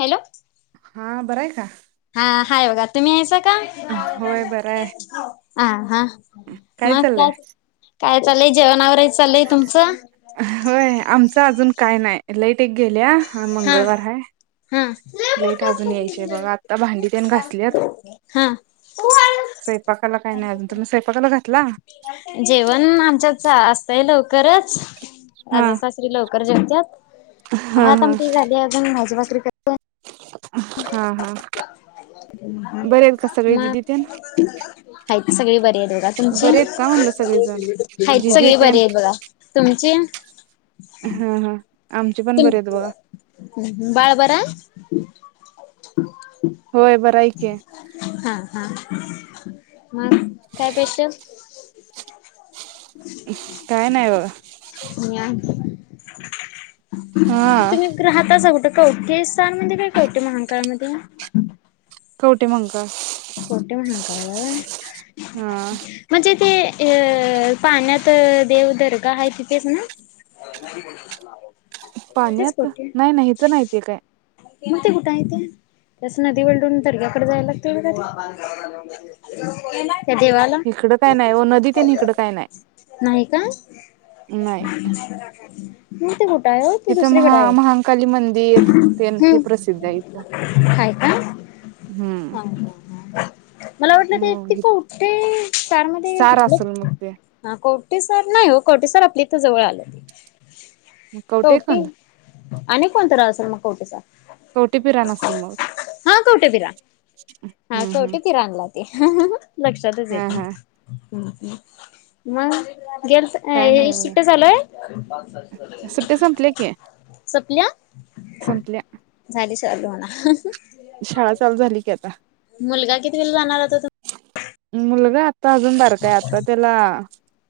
Hello. हां बरंय का. हा हाय बघा तुम्ही हायसा. होय बरं आहे. [unintelligible] आ हा मग काय काय चाललंय जेवण आवरायचं चाललंय तुमच. इथं अजून काय नाही लाईट इट एक गेल्या आन हा मंगळवार हाय. हा लाईट अजून यायचीय बघा आत्ता भांडी त्येन घासलीयात हा स्वयंपाकाला काय नाही अजून तुम्ही स्वयंपाकाला घातला. खरंच हा आजा सासरे लवकर जेवत्यात. हा व्हय आता हा आमटी झालीये अजून माझी भाकरी कर [unintelligible] अप ला [unintelligible] बरे आहेत का सगळे मग दिदी तेन? हाईत सगळी बरी येत. बघ तुमची बरे आहेत का म्हणलं सगळेजण? हाइत जिजू सगळी तेन? बरी हाईत बघा तुमची? ह ह आम तीन बाळ बरा आहे. [inaudible] होय बरं हाय की. हा मग काय पेशल. काय नाय बघा. [inaudible] हा तुम्ही राहतासा कुठं? [unintelligible] [unintelligible] [unintelligible] कवटे म्हणतात. कवठे महांकाळ. हा म्हणजे ते ये पाण्यातं देवदर्गा हाय तिथेच ना. तेच पाण्यात कवठे नाही नाही इथं नाही ते काय. [unintelligible] [unintelligible] इकडं काय नाही, वो नदी तेन इकडं काय नाही नाही का? नाही. म ते होत [unintelligible] इथं महा महांकाली मंदिर तेन हे हम्म प्रसिद्ध आहे इथ हाय का? हम्म हा मला वाटलं ते ति मग पव्हठे सार मध्ये असेल मग ते घातलं कवटेसर नाही हो कवटेसर आपल्या इथ जवळ आलं. कवटे कवठे खंद आणि कोण तर असेल मग कोवटेचा कौटेपिराण असल मग हा कवटे पिरा हा हम्म हम्म कवठेपीरणला ते हा ह. लक्षातच हा हा येतं मग गेलत काय का नाही बघा सुट्या चालूय सुट्ट्या संपल्या की सपल्या संपल्या. सल हो ना [unintelligible] शाळा चालू झाली की आता मुलगा कितवीला जाणार आता तुम् मुलगा अजून बार काय आता त्याला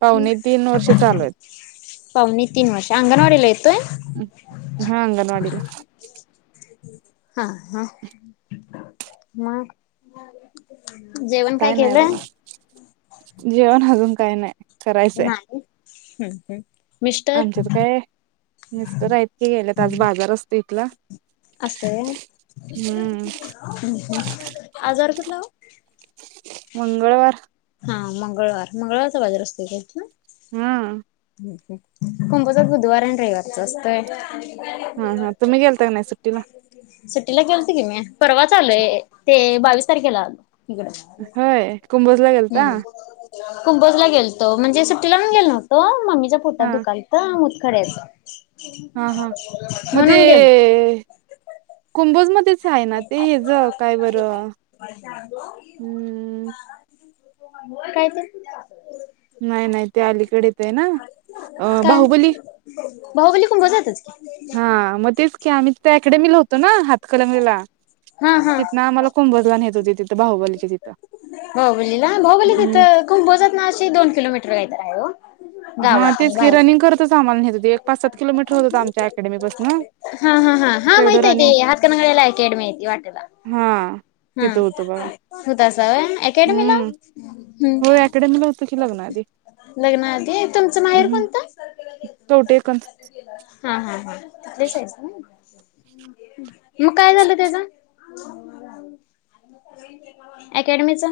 पाहुणे तीन वर्ष चालू आहेत. पाहुणे तीन वर्ष अंगणवाडीला येतोय हा अंगणवाडीला हा हा. मग जेवण काय नाही बघा केलं. जेवण अजून काही नाही. करायचंय नाही. हम्म हम्म. मिस्टर आमच्यात काय मिस्टर आहेत की गेल्यात आज बाजारासनी ला असंतय हम्म हम्म आजार कुठला हो. मंगळवार. हा मंगळवार मंगळवारचा बाजार असतो काय ना‌‌ हा. हा हम्म हम्म. कुंभचात बुधवार आणि रविवारच असतय. हा हा तुम्ही गेलता का नाही सुट्टीला सुट्टीला गेलते की म्या परवाच आलोय ते बावीस तारखेला आलो इकडं. होय कुंभ. हम्म कुंभजला गेलतो म्हणजे सुट्टीला पण गेलो नव्हतो मम्मी च्या पोटात हा दुखालत खरंच हा हा म्हणून गेल कुंभज मध्ये आहे ना ते ह्याच काय बरं हम्म कायच नाही नाही ते अलीकडेच आहे ना अ काय बाहुबली बाहुबली कुंभोजातच की हा मग तेच की आम्ही इकडे ना हातकलंगलीला हा हा तिथन आम्हाला कुंभजला नेत होते तिथं बाहुबलीच्या तिथ हो म्हणजे ना बाहुबली तिथं कुंभजत ना अशी दोन किलोमीटर आहेत आहे हो हा तेच की रनिंग करतच आम्हाला नेत होते पाच सात किलोमीटर होत होतं आमच्या अकॅडमी पासन हा हा हा हा माहितीये ते हातकणंगलेला अकॅडमी आहे ते वाटेला हा तिथं होतं बघा हम [unintelligible] अकाॅडमीला हम्म होय अकॅडमी ला होतो की लग्न आधी लग्नाआधी तुमचं माहेर कोणतं? [unintelligible] हा हा हाईज [unintelligible] मग काय झालं त्यांचा अकॅडमीचा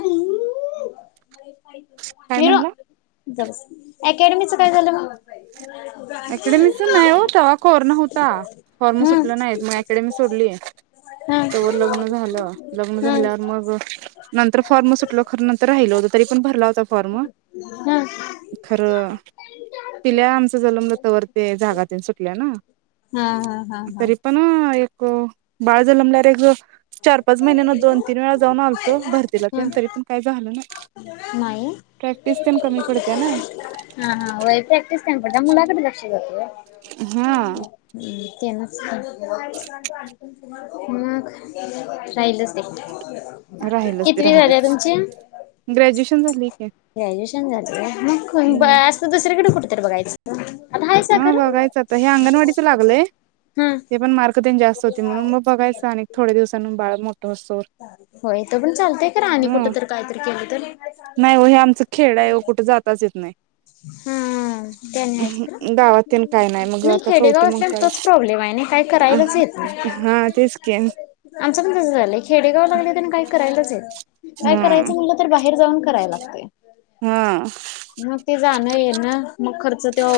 काय मीरो म्हणला अकॅडमीचं काय झालं म अकॅडमीच नाही हो तेव्हा कोरोना होता. फॉर्म हम्म सुटलं नाहीत म अकॅडेमी सोडली तोवर हम्म लग्न झालं लग्न झाल्यावर मग नंतर फॉर्म सुटलं खरं नंतर राहिल होत तरी पण भरला होता फॉर्म हम्म खरं पिल्या आमचा जलम तोवर ते जागा तिनं सुटल्या हा हा हा हा हा तरी पण हो बाळ जन्मल्या [unintelligible] चार पाच महिन्यांना दोन तीन वेळा जाऊन आलतो भरतीला तेन हम्म तरी पण काय जमलं नाही नाही प्रॅक्टिस तेन कमी पडते नाही हा हा वय प्रॅक्टिस काय पडत मुलाकडे लक्ष जात होय [unintelligible] हम्म [inaudible] [inaudible] मग राहिलच- ते राहिलच ते कितवी झाली राहिलच तुमची ग्रॅज्युएशन झालंय की. ग्रॅज्युएशन झालंय मग हम्म अस दुसर कडं कुठ तर बघायचं होतं. हा बघायचं आता हे अंगणवाडीचं लागलंय हा हे पण मार्क तेन जास्त होती म्हणून मग बघायचं अनेक थोड्या दिवसां बाळ मो होय इथं पण चालतय खर आणि कुठ ह तर काहीतरी केलं तर नाही हो हे आमचं खेड आहे ओ कुठं जाताच येत हम्म त्यांनी हाइच खर नाही गावात तेन काय मग नाही आता खेडेगाव कवटे असल्यान तोच मंकाळात प्रॉब्लेम आहे नि काय करायलाच येत नाही हा तेच की आमच पण तस झालंय खेडेगाव लागले आणि काय करायलाच काय हम्म करायचं म्हटलं तर बाहेर जाऊन. करायला लागतय. हम्म. मग ते जाणं येणं मग खर्च त्यो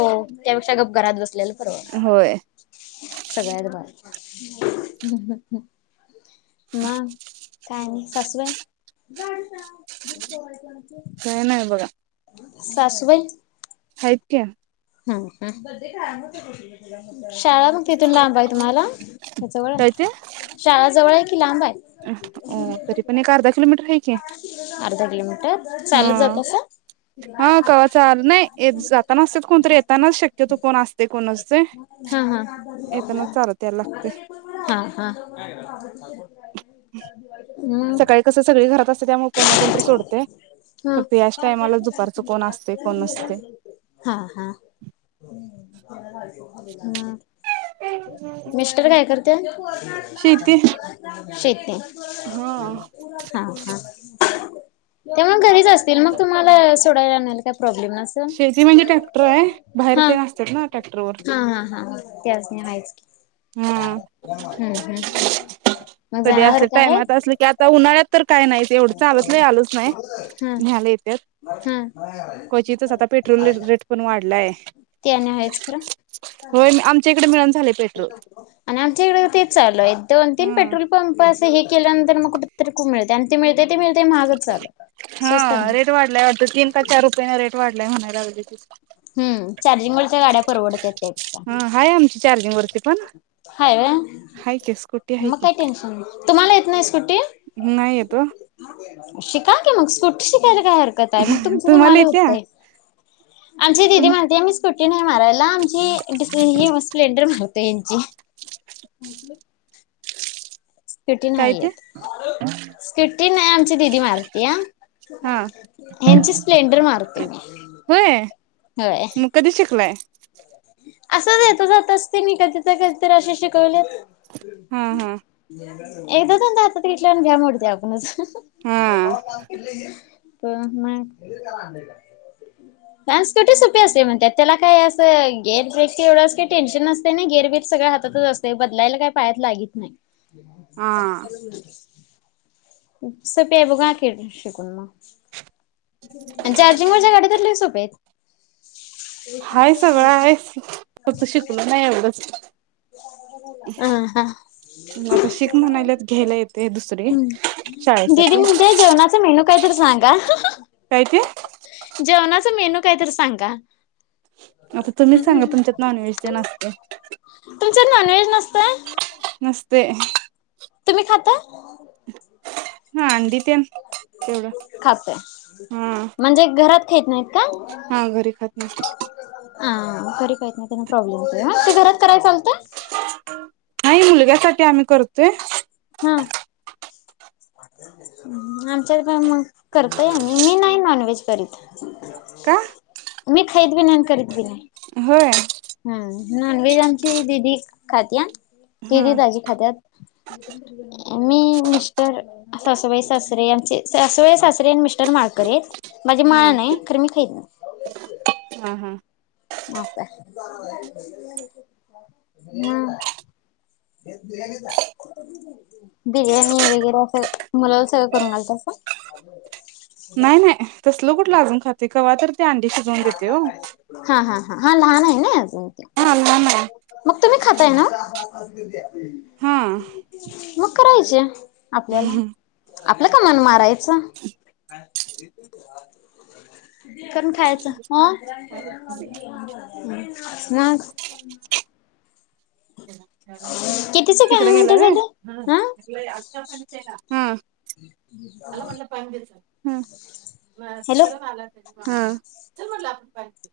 त्यापेक्षा गप घरात बस ल्याल परवडते होय सगळ्यात भारी. मग काय आणि सासुबाई. काय नाही बघा. सासुबाई. हाईत की. ह ह. शाळा मग तिथून लांब आहे तुम्हाला का जवळाय शाळा जवळ आहे की लांब आहे? हो तरी पण एक अर्धा किलोमीटर आहे कि अर्धा किलोमीटर चालत ह जातासा? हा कवा चाल नाही जाताना असत नसतय हा हा. येताना चालत यायला लागतय हा हा. मग सकाळी कस सगळी इ घरात अस फक्त याच टायमाला दुपारचं कोण असते कोण नसते. हा हा हा. हा. [inaudible] त्यात शेती [unintelligible] शेेतेंन. हा हा हा. तेंव्हा घरीच रीच असतील मग तुम्हालास थोड्या वेळानं येल त्या प्रॉब्लेम नसन शेती म्हणजे ट्रॅक्टर आहे बाहेर हा, ते असतात ना ट्रॅक्टरवर हा हा हा त्यासनी हायेच की हा हम्म हम्म, मग कधी जनावर असले काय टायमात असलं हाईत. की आता उन्हाळ्यात तर काय नइ. तेवढ चालत लई आलोच नई हा न्यायला येतात, हा क्वचितच आता पेट्रोल रेटपण वाढलाय, ते आणि आहेच खरं होय आमच्या इकड मिळणा झालंय पेट्रोल. आणि आमच्या इकडे तेच चालूय दोन तीन ह पेट्रोल पंप तस हे केल्यानंतर कुठतरी [unintelligible] मिळतय अन ते मिळत हा नाही. रेट वाढला वाटत तीन का चार रुपयाने रेट वाढलाय. [unintelligible] राहू दे. हम्म, चार्जिंग वरच्या गाड्या परवडत्यात त्यापेक्षा, हा हाय आमची चार्जिंग वरती पण हाय, हाय की स्कूटी हाय मग की काय टेंशन नइ. तुम्हाला येत नाइ स्कुटी. नाही येत ओ. शिका की मग स्कुटी शिकायला काय हरकत आहे मग तुमच तुम्हाला तुमाला येत्या होतय. आमची तुम दिदी म्हणती आम्ही स्कूटी नाही मारायला आमची ही स्पॅल्डर मारा आता यांची. स्कुटी काय नाही ते येत, स्कुटी नाही आमची दिदी मार या. हा ह्यांची स्प्लेंडर मारते मी. होय. मग कधी होय. असच येत जात असते मी कधी तर कधी तर असे शिकवलेत. हा हा. एकदा दोनदा हातात घेतल्यावर भ्या मोडत्या अपुनच. [unintelligible] हा परत न्हाय, लाल स्कुटी सोपी असत्यात म्हणत्यात त्याला काय अस. गेर ब्रेक तर एवढं काय टेंन्शन नसतयना गेर बीर सगळं हातातच असतय बदलायला काय पायात लागत नाही. हा [inaudible] [unintelligible] अन चार्जिंग वरच्या गाड्या तर लै सोप्यायेत. हाय सगळं आहे, फक्त शिकलो नाही एवढंच. अ हा, आता शिक म्हणाल्यात घ्यायला येते दुसरी हम्, दिदी शाळेसाठी म्हणते जेवणाचा मेनू काय तर सांगा. काय ते जेवनाच मेनु. काहीतरी सांगा. आता तुम्हीच सांगा तुमच्यात नॉनव्हेज ते ना असते. तुमच नॉनवेज नसतय. नस्ते. तुम्ही खाता हांदीप खात हा म्हणजे घरात खेत नाहीत का. हा घरी खात नाही खरी का? म त्याना प्रॉब्लेम म ते घरात कराय चालत. नाही मुलग्यासाठी आम्ही करतोय. हा आमच्या मग करतय आम्ही मी नाही नॉन व्हेज करीत. का? मी खात बी नाही आणि करीत बी नाही. हो. हम् नॉन व्हेज आमची दिदी खाती. हा किती ताजी खात्यात. मी मिस्टर सासुबाई सासरे आचे सासूबाई सासरे आणि मिस्टर माळकर आहेत. माझी हा माळ नाही ख मी खाहीत नाही. कावलेच. हा हा मप हम् बिर्याणी वगैरे असं मुलाला सगळं करून घालत असं. नाही नाही तसल कुठलं अजून खाते. क तर ते अंडी शिजवून देते हो. हा हा हा लहान आहे ना अजून ते. हां ना म तुम्ही मग खाताय करायचे आपल्याला आपल्या कामान मारायचं. करून खायचं ह. [unintelligible] ना. ह [unintelligible] तिकडे गेलं रे. [unintelligible] पान बिचा हम्म. हॅलो. [unintelligible]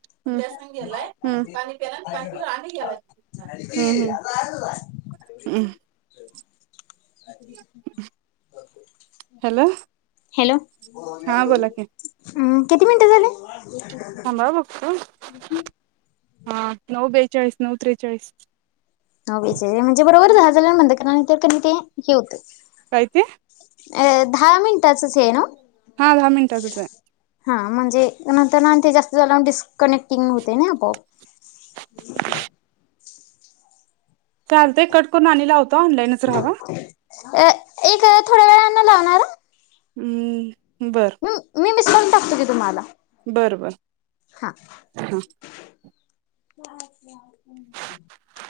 [unintelligible] हम्म [unintelligible] [inaudible] हॅलो हॅलो हा बोला की. हम्म किती मिनटं झाले? थांबा बगतो. हं हं. हा नऊ बेचाळीस, नऊ त्रेचाळीस [unintelligible] म्हणजे बरोबरच आहे [unintelligible] हे होते. काय ते? ए दहा मिनिटाचच हे ना हो. हा दहा मिनिटाचच आहे. म्हणजे नंतर ना आन ते जास्त झाल्या डिस्कनेक्टिंग होतय ना आपोआप. चालतय कट करून आणि लावता ऑनलाईनच रहावा. अ एक थोड्या वेळानं लावणार हा. हम्म. बर मी मिस करून टाकतो की तुम्हाला बरं बरं. हा हं. [inaudible]